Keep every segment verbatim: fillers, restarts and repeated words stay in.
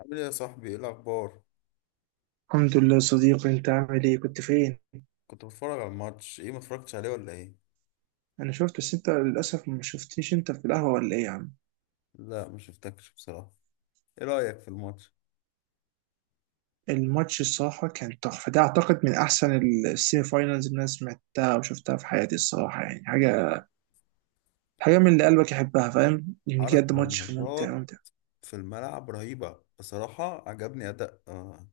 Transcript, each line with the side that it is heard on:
left: عامل ايه يا صاحبي؟ ايه الاخبار؟
right: الحمد لله صديقي، انت عامل ايه؟ كنت فين؟
left: كنت بتفرج على الماتش. ايه، ما اتفرجتش عليه ولا ايه؟
right: انا شفت بس انت للاسف ما شفتنيش. انت في القهوه ولا ايه يا عم؟
left: لا، ما شفتكش بصراحه. ايه رايك في الماتش؟
right: الماتش الصراحه كان تحفه، ده اعتقد من احسن السيمي فاينلز اللي انا سمعتها وشفتها في حياتي الصراحه. يعني حاجه، حاجه من اللي قلبك يحبها، فاهم يعني، بجد
left: حركه
right: ماتش ممتع
left: ونشاط
right: ممتع.
left: في الملعب رهيبه بصراحه، عجبني اداء. آه.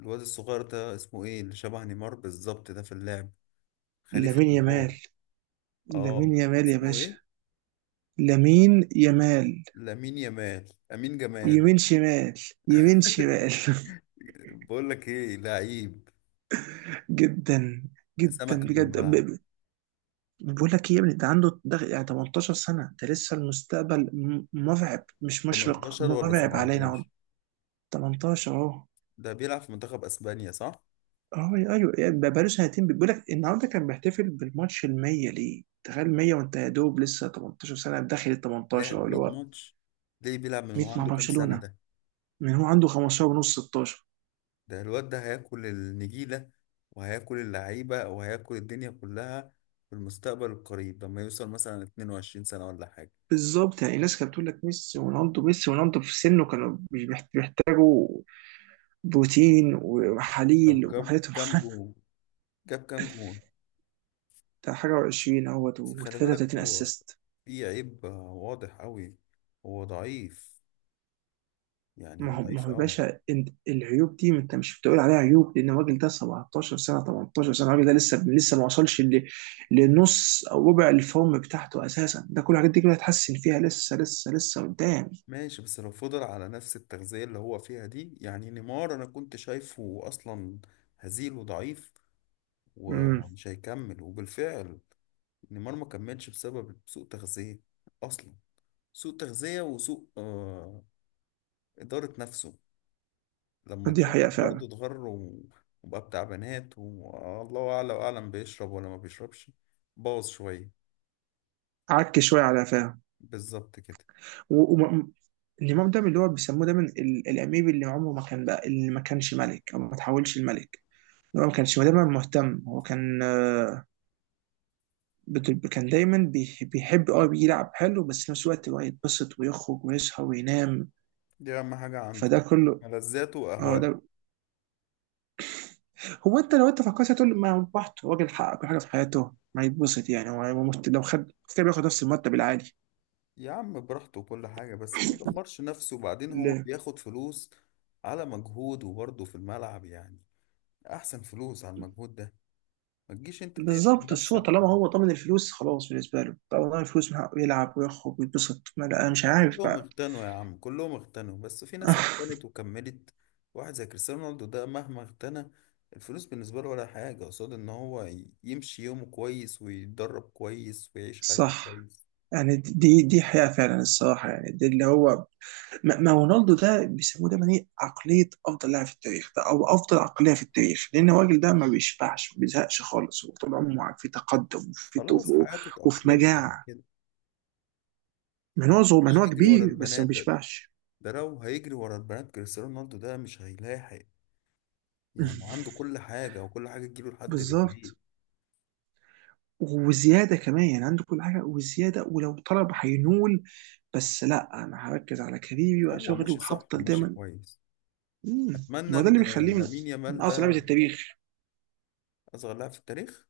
left: الواد الصغير ده اسمه ايه؟ اللي شبه نيمار بالظبط ده في اللعب، خليفه
right: لامين
left: نيمار.
right: يامال،
left: اه،
right: لامين يامال يا
left: اسمه
right: باشا.
left: ايه؟
right: لامين يامال.
left: لامين يامال، امين جمال.
right: يمين شمال. يمين شمال
left: بقول لك ايه، لعيب
right: جدا، جدا
left: سمكه في الملعب.
right: بجد. بقول لك ايه يا ابني، ده عنده ده يعني تمنتاشر سنة، ده لسه المستقبل م- مرعب، مش مشرق،
left: ثمانية عشر ولا
right: مرعب علينا اهو.
left: سبعة عشر؟
right: تمنتاشر اهو.
left: ده بيلعب في منتخب اسبانيا صح؟
right: اه ايوه، يعني بقاله سنتين. بيقول لك النهارده كان بيحتفل بالماتش ال ميه ليه، تخيل ميه، وانت يا دوب لسه تمنتاشر سنة، داخل ال تمنتاشر اهو
left: لعب
right: اللي
left: ميه
right: هو.
left: ماتش؟ ليه بيلعب؟ من
right: ميه
left: هو
right: مع
left: عنده كام سنة
right: برشلونة.
left: ده؟
right: من هو عنده خمستاشر ونص، ستاشر.
left: ده الواد ده هياكل النجيلة وهياكل اللعيبة وهياكل الدنيا كلها في المستقبل القريب، لما يوصل مثلا اتنين وعشرين سنة ولا حاجة.
right: بالظبط، يعني الناس كانت بتقول لك ميسي ورونالدو، ميسي ورونالدو، في سنه كانوا بيحت- بيحتاجوا بروتين
left: طب،
right: وحليل
left: جاب
right: وحالتهم
left: كام جون؟ جاب كام جون
right: بتاع حاجة وعشرين اهوت
left: بس خلي بالك،
right: و33
left: هو
right: اسيست.
left: في عيب واضح قوي. هو ضعيف، يعني هو
right: ما هو، ما
left: ضعيف
right: هو يا
left: قوي.
right: باشا انت، العيوب دي ما انت مش بتقول عليها عيوب، لان الراجل ده سبعة عشر سنة، تمنتاشر سنة، الراجل ده لسه لسه ما وصلش ل- لنص او ربع الفورم بتاعته اساسا. ده كل الحاجات دي كلها هتحسن فيها لسه لسه لسه قدام.
left: ماشي، بس لو فضل على نفس التغذية اللي هو فيها دي. يعني نيمار أنا كنت شايفه أصلا هزيل وضعيف
right: امم
left: ومش هيكمل، وبالفعل نيمار ما كملش بسبب سوء تغذية أصلا. سوء تغذية، وسوء آه إدارة نفسه. لما
right: دي
left: اتشهر
right: حقيقة
left: برضه
right: فعلا.
left: اتغر و- وبقى بتاع بنات، والله أعلى وأعلم بيشرب ولا ما بيشربش، باظ شوية.
right: عك شوية على فاهم.
left: بالظبط كده.
right: النظام ده من اللي هو بيسموه دايما ال- الاميب، اللي عمره ما كان بقى، اللي ما كانش ملك او ما تحولش الملك. هو ما كانش دايما مهتم. هو كان، بت- كان دايما بيح- بيحب اه يلعب حلو، بس في نفس الوقت اللي هو يتبسط ويخرج ويصحى وينام.
left: دي أهم حاجة عنده،
right: فده كله.
left: ملذاته
right: اه
left: وأهواء.
right: ده هو. انت لو انت فكرت هتقول ما هو براحته، راجل حقق كل حاجه في حياته، ما يتبسط. يعني هو هو مست- لو خد كده بياخد نفس المرتب العالي
left: يا عم براحته وكل حاجة، بس ما يدمرش نفسه، وبعدين هو
right: ال-
left: بياخد فلوس على مجهوده برضه في الملعب، يعني أحسن فلوس على المجهود ده. ما تجيش أنت تقفل
right: بالظبط. الصوت
left: نفسك.
right: طالما هو طمن الفلوس خلاص بالنسبه له، طالما الفلوس من حقه يلعب ويخرج ويتبسط، ما لا أنا مش عارف
left: كلهم
right: بقى.
left: اغتنوا يا عم، كلهم اغتنوا، بس في ناس اغتنت وكملت. واحد زي كريستيانو رونالدو ده مهما اغتنى، الفلوس بالنسبة له ولا حاجة قصاد ان هو ي- يمشي يومه كويس ويتدرب كويس ويعيش حياته
right: صح.
left: كويس.
right: يعني دي دي حياة فعلا الصراحة، يعني دي اللي هو، ما ما رونالدو ده بيسموه دايما ايه، عقليه افضل لاعب في التاريخ ده، او افضل عقليه في التاريخ، لان الراجل ده ما بيشبعش، ما بيزهقش خالص، هو طول عمره في تقدم وفي
left: خلاص،
right: طفو
left: حياته
right: وفي
left: اتأقلمت على
right: مجاعه.
left: كده. ما
right: منوع صغير،
left: حبش
right: منوع
left: يجري ورا
right: كبير، بس
left: البنات
right: ما
left: ده.
right: بيشبعش.
left: ده لو هيجري ورا البنات كريستيانو رونالدو ده مش هيلاحق. يعني عنده كل حاجة، وكل حاجة تجيله لحد رجليه.
right: بالظبط. وزياده كمان، يعني عنده كل حاجه وزياده، ولو طلب هينول. بس لا، انا هركز على كاريري
left: هو
right: وشغلي،
left: ماشي صح
right: وهفضل
left: وماشي
right: دايما.
left: كويس.
right: مم. ما
left: أتمنى
right: هو ده
left: إن
right: اللي بيخليه من,
left: لامين
right: من
left: يامال
right: اعظم لعبه
left: ده
right: التاريخ.
left: أصغر لاعب في التاريخ.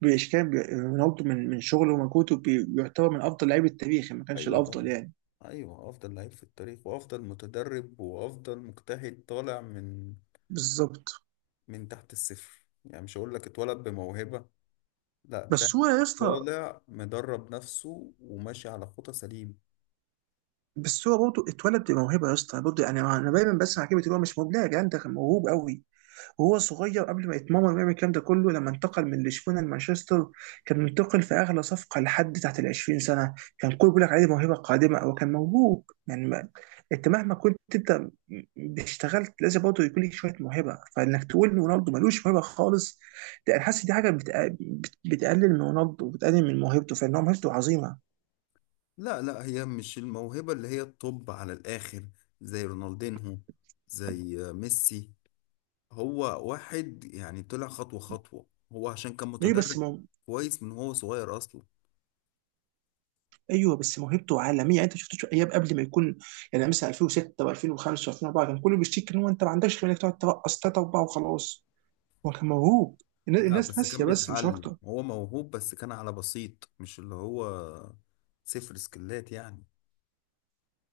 right: بإشكال، بي- رونالدو من من شغله ومجهوده بي- بيعتبر من أفضل لاعبي التاريخ، ما كانش
left: ايوه
right: الأفضل
left: طبعا،
right: يعني.
left: ايوه افضل لعيب في التاريخ وافضل متدرب وافضل مجتهد، طالع من
right: بالظبط.
left: من تحت الصفر. يعني مش هقول لك اتولد بموهبة، لا، ده
right: بس هو يا اسطى،
left: طالع مدرب نفسه وماشي على خطى سليم.
right: بس هو برضه اتولد بموهبه يا اسطى برضه. يعني انا دايما بسمع كلمه اللي هو مش مبدع، يا جدعان ده كان موهوب قوي وهو صغير قبل ما يتمرن ويعمل الكلام ده كله. لما انتقل من لشبونه لمانشستر كان منتقل في اغلى صفقه لحد تحت ال عشرين سنه. كان كل بيقول لك عليه موهبه قادمه، او كان موهوب يعني. ما انت مهما كنت انت اشتغلت لازم برضه يكون لك شويه موهبه، فانك تقول ان رونالدو ملوش موهبه خالص، ده انا حاسس دي حاجه بتق- بت- بتقلل من رونالدو وبتقلل من موهبته، فان هو موهبته عظيمه.
left: لا لا، هي مش الموهبة اللي هي الطب على الآخر زي رونالدينهو، زي ميسي. هو واحد يعني طلع خطوة خطوة، هو عشان كان
right: ليه بس؟
left: متدرب كويس من هو صغير أصلا.
right: ايوه بس موهبته عالميه، يعني انت شفت ايام قبل ما يكون، يعني مثلا الفين وستة و2005 و2004 كان كله بيشتكي ان هو انت ما عندكش غير انك تقعد ترقص ثلاثه اربعه وخلاص. هو كان موهوب، الن-
left: لا
right: الناس
left: بس كان
right: ناسيه بس، مش
left: بيتعلم،
right: اكتر.
left: هو موهوب بس كان على بسيط، مش اللي هو صفر سكلات يعني.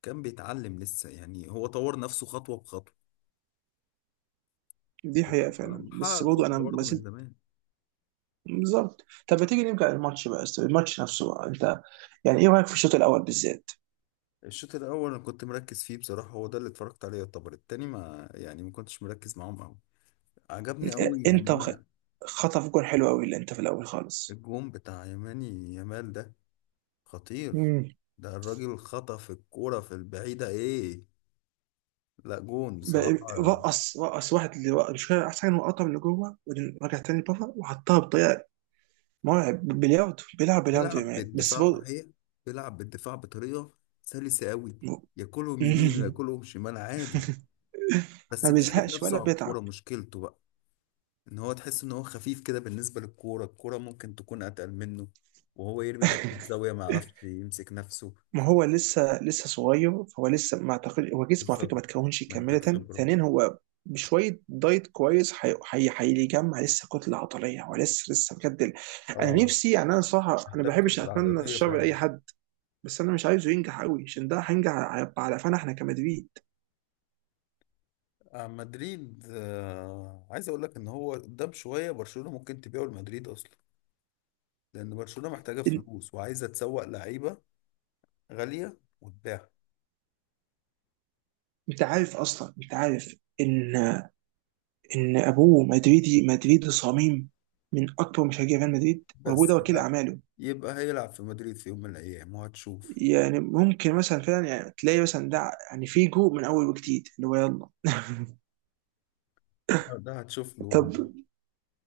left: كان بيتعلم لسه، يعني هو طور نفسه خطوة بخطوة،
right: دي حقيقه
left: وهو
right: فعلا، بس
left: محقق
right: برضه انا
left: شهرة
right: ما
left: برضه من
right: زلت.
left: زمان.
right: بالظبط، طب ما تيجي نرجع للماتش بقى، الماتش نفسه بقى. انت يعني ايه رايك في الشوط الاول بالذات؟
left: الشوط الأول أنا كنت مركز فيه بصراحة، هو ده اللي اتفرجت عليه. يعتبر التاني ما يعني ما كنتش مركز معاهم أوي. عجبني
right: آه،
left: أوي يعني
right: انت وخ-
left: أنا.
right: خطف جول حلو قوي اللي انت في الاول خالص.
left: الجون بتاع يماني يامال ده خطير.
right: امم.
left: ده الراجل خطف الكورة في البعيدة إيه، لا جون
right: ب-
left: بصراحة.
right: رقص رقص واحد اللي مش فاهم، احسن حاجه انه قطع من اللي جوه وبعدين رجع تاني بره وحطها بطريقه مرعب. بلياردو، بيلعب بلياردو يا
left: بيلعب
right: مان، بس
left: بالدفاع
right: بو...
left: صحيح، بيلعب بالدفاع بطريقه سلسه قوي. ياكلهم يمين وياكلهم شمال عادي.
right: ما
left: بس بيحدف
right: بيزهقش
left: نفسه
right: ولا
left: على الكوره،
right: بيتعب.
left: مشكلته بقى ان هو تحس ان هو خفيف كده بالنسبه للكوره. الكوره ممكن تكون اتقل منه وهو يرمي نفسه في زاويه، ما يعرفش يمسك نفسه.
right: ما هو لسه لسه صغير، فهو لسه، ما اعتقد هو جسمه على فكره
left: بالظبط،
right: ما تكونش
left: محتاج
right: كامله.
left: خبره.
right: ثانيا هو بشويه دايت كويس هي- هي- هيجمع لسه كتله عضليه. هو لسه لسه بجد ال- انا
left: اه،
right: نفسي، يعني انا صراحه انا ما
left: محتاج
right: بحبش
left: كتله
right: اتمنى
left: عضليه
right: الشر
left: فعلا.
right: لاي حد، بس انا مش عايزه ينجح قوي، عشان ده هينجح هيبقى على قفانا احنا كمدريد.
left: آه، مدريد، آه عايز اقول لك ان هو قدام شويه برشلونه ممكن تبيعه لمدريد اصلا، لان برشلونه محتاجه
right: إن-
left: فلوس وعايزه تسوق لعيبه غالية وتباع.
right: انت عارف اصلا، انت عارف ان ان ابوه مدريدي، مدريدي صميم، من اكبر مشجعي ريال مدريد، وابوه
left: بس
right: ده وكيل
left: يبقى
right: اعماله.
left: يبقى هيلعب في مدريد في يوم من الأيام وهتشوف.
right: يعني ممكن مثلا فعلا، يعني تلاقي مثلا ده يعني فيجو من اول وجديد اللي هو يلا.
left: ده ده هتشوف له،
right: طب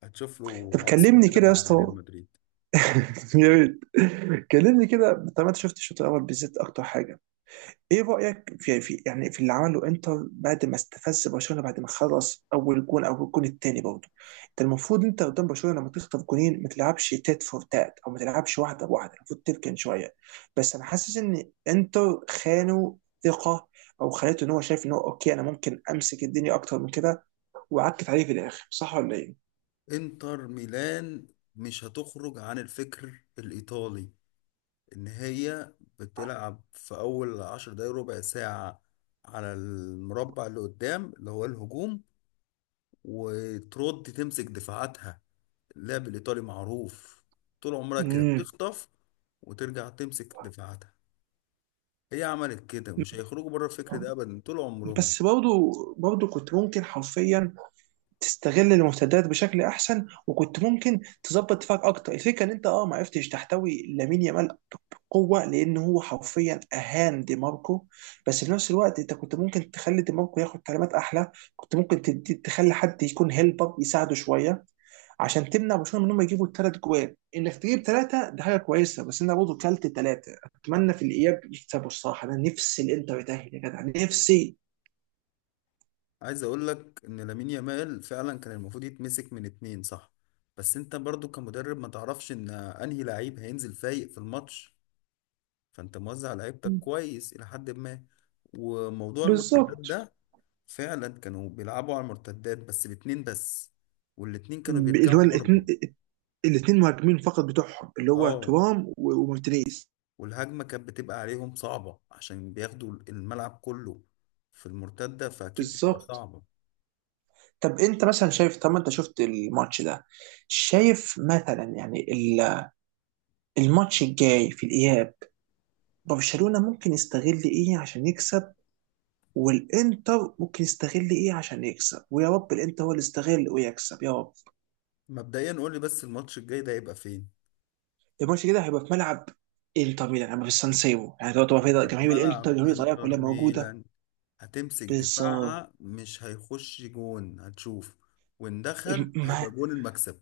left: هتشوف له
right: طب
left: عصر
right: كلمني
left: كده
right: كده يا
left: مع ريال
right: اسطى.
left: مدريد.
right: يا ريت، كلمني كده. طب انت شفت الشوط الاول بالذات اكتر حاجه، ايه رأيك في في يعني في اللي عمله انتر بعد ما استفز برشلونة، بعد ما خلص اول جون او الجون الثاني برضه؟ انت المفروض، انت قدام برشلونة لما تخطف جونين ما تلعبش تات فور تات، او ما تلعبش واحدة بواحدة، المفروض تركن شوية. بس انا حاسس ان انتر خانوا ثقة، او خليته ان هو شايف ان هو اوكي، انا ممكن امسك الدنيا اكتر من كده، وعكت عليه في الاخر، صح ولا ايه؟
left: انتر ميلان مش هتخرج عن الفكر الإيطالي، إن هي بتلعب في أول عشر دقايق ربع ساعة على المربع اللي قدام اللي هو الهجوم، وترد تمسك دفاعاتها. اللعب الإيطالي معروف، طول عمرها كده
right: امم
left: بتخطف وترجع تمسك دفاعاتها. هي عملت كده، ومش هيخرجوا بره الفكر ده ابدا طول عمرهم.
right: بس برضه برضه كنت ممكن حرفيا تستغل المرتدات بشكل احسن، وكنت ممكن تظبط دفاعك اكتر. الفكره ان انت اه، ما عرفتش تحتوي لامين يامال بقوه، لان هو حرفيا اهان دي ماركو، بس في نفس الوقت انت كنت ممكن تخلي دي ماركو ياخد تعليمات احلى. كنت ممكن تدي، تخلي حد يكون هيلبر يساعده شويه، عشان تمنع برشلونه من انهم يجيبوا ثلاث جوال. انك تجيب ثلاثه ده حاجه كويسه، بس انا برضه كلت ثلاثه. اتمنى في الاياب يكسبوا الصراحه، انا نفسي الانتر يتاهل يا جدع، نفسي.
left: عايز اقول لك ان لامين يامال فعلا كان المفروض يتمسك من اتنين صح، بس انت برضو كمدرب ما تعرفش ان انهي لعيب هينزل فايق في الماتش، فانت موزع لعيبتك كويس الى حد ما. وموضوع المرتدات
right: بالظبط.
left: ده فعلا كانوا بيلعبوا على المرتدات بس باتنين بس، والاتنين كانوا
right: اللي هو
left: بيرجعوا
right: الاتنين-
left: برضو.
right: الاثنين مهاجمين فقط بتوعهم، اللي هو
left: اه،
right: ترام و- ومارتينيز.
left: والهجمة كانت بتبقى عليهم صعبة عشان بياخدوا الملعب كله في المرتدة، فأكيد بتبقى
right: بالظبط.
left: صعبة.
right: طب انت مثلا شايف، طب ما انت شفت الماتش ده، شايف مثلا يعني ال- الماتش الجاي في الاياب، برشلونة ممكن يستغل ايه عشان يكسب، والانتر ممكن يستغل ايه عشان يكسب؟ ويا رب الانتر هو اللي يستغل ويكسب يا رب.
left: مبدئيا قول لي بس الماتش الجاي ده هيبقى فين؟
right: الماتش كده هيبقى في ملعب انتر ميلان، هيبقى في السان سيرو، يعني تبقى تبقى
left: في
right: في جماهير الانتر،
left: ملعب
right: جماهير ايطاليا
left: انتر
right: كلها موجودة.
left: ميلان هتمسك
right: بالظبط.
left: دفاعها، مش هيخش جون، هتشوف. وان دخل هيبقى جون المكسب.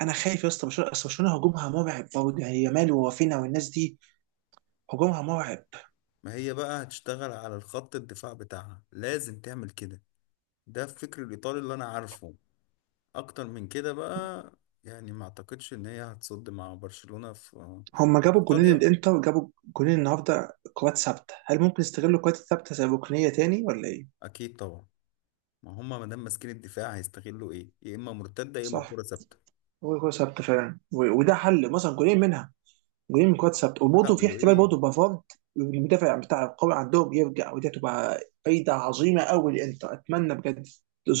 right: انا خايف يا اسطى، برشلونه، اصل برشلونه هجومها مرعب برضه، يعني يامال ووافينا والناس دي، هجومها مرعب.
left: ما هي بقى هتشتغل على الخط الدفاع بتاعها، لازم تعمل كده، ده الفكر الايطالي اللي انا عارفه. اكتر من كده بقى، يعني ما اعتقدش ان هي هتصد مع برشلونة في
right: هم
left: في
right: جابوا جونين،
left: ايطاليا.
right: الانتر جابوا جونين النهارده كرات ثابته، هل ممكن يستغلوا الكرات الثابته زي ركنيه تاني ولا ايه؟
left: اكيد طبعا، ما هم ما دام ماسكين الدفاع هيستغلوا ايه؟ يا اما مرتدة يا اما
right: صح.
left: كرة ثابتة.
right: هو كرات ثابته فعلا، و- وده حل، مثلا جونين منها، جونين من كرات ثابته. وبرضه
left: لا
right: في احتمال
left: وايه.
right: برضه بافارد المدافع بتاع القوي عندهم يرجع، ودي هتبقى فايده عظيمه قوي للانتر، اتمنى بجد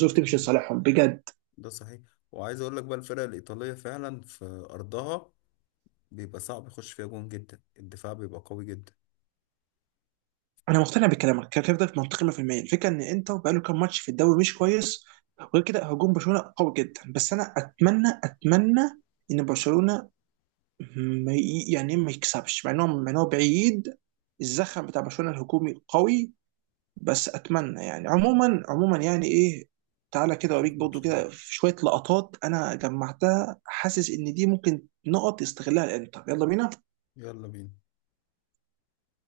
left: ده
right: تمشي
left: صحيح،
right: لصالحهم بجد.
left: ده صحيح. وعايز اقول لك بقى الفرق الايطاليه فعلا في ارضها بيبقى صعب يخش فيها جون جدا، الدفاع بيبقى قوي جدا.
right: انا مقتنع بكلامك، كلامك ده منطقي مية في المية. الفكره ان انتر بقاله كام ماتش في الدوري مش كويس، وغير كده هجوم برشلونه قوي جدا، بس انا اتمنى، اتمنى ان برشلونه ما ي- يعني ما يكسبش، مع انه مع إن هو بعيد، الزخم بتاع برشلونه الهجومي قوي، بس اتمنى يعني عموما عموما يعني ايه. تعالى كده
left: نشوف
right: اوريك برضه
left: ماتش حلو.
right: كده في شويه لقطات انا جمعتها، حاسس ان دي ممكن نقط يستغلها الانتر، يلا بينا.
left: يلا بينا.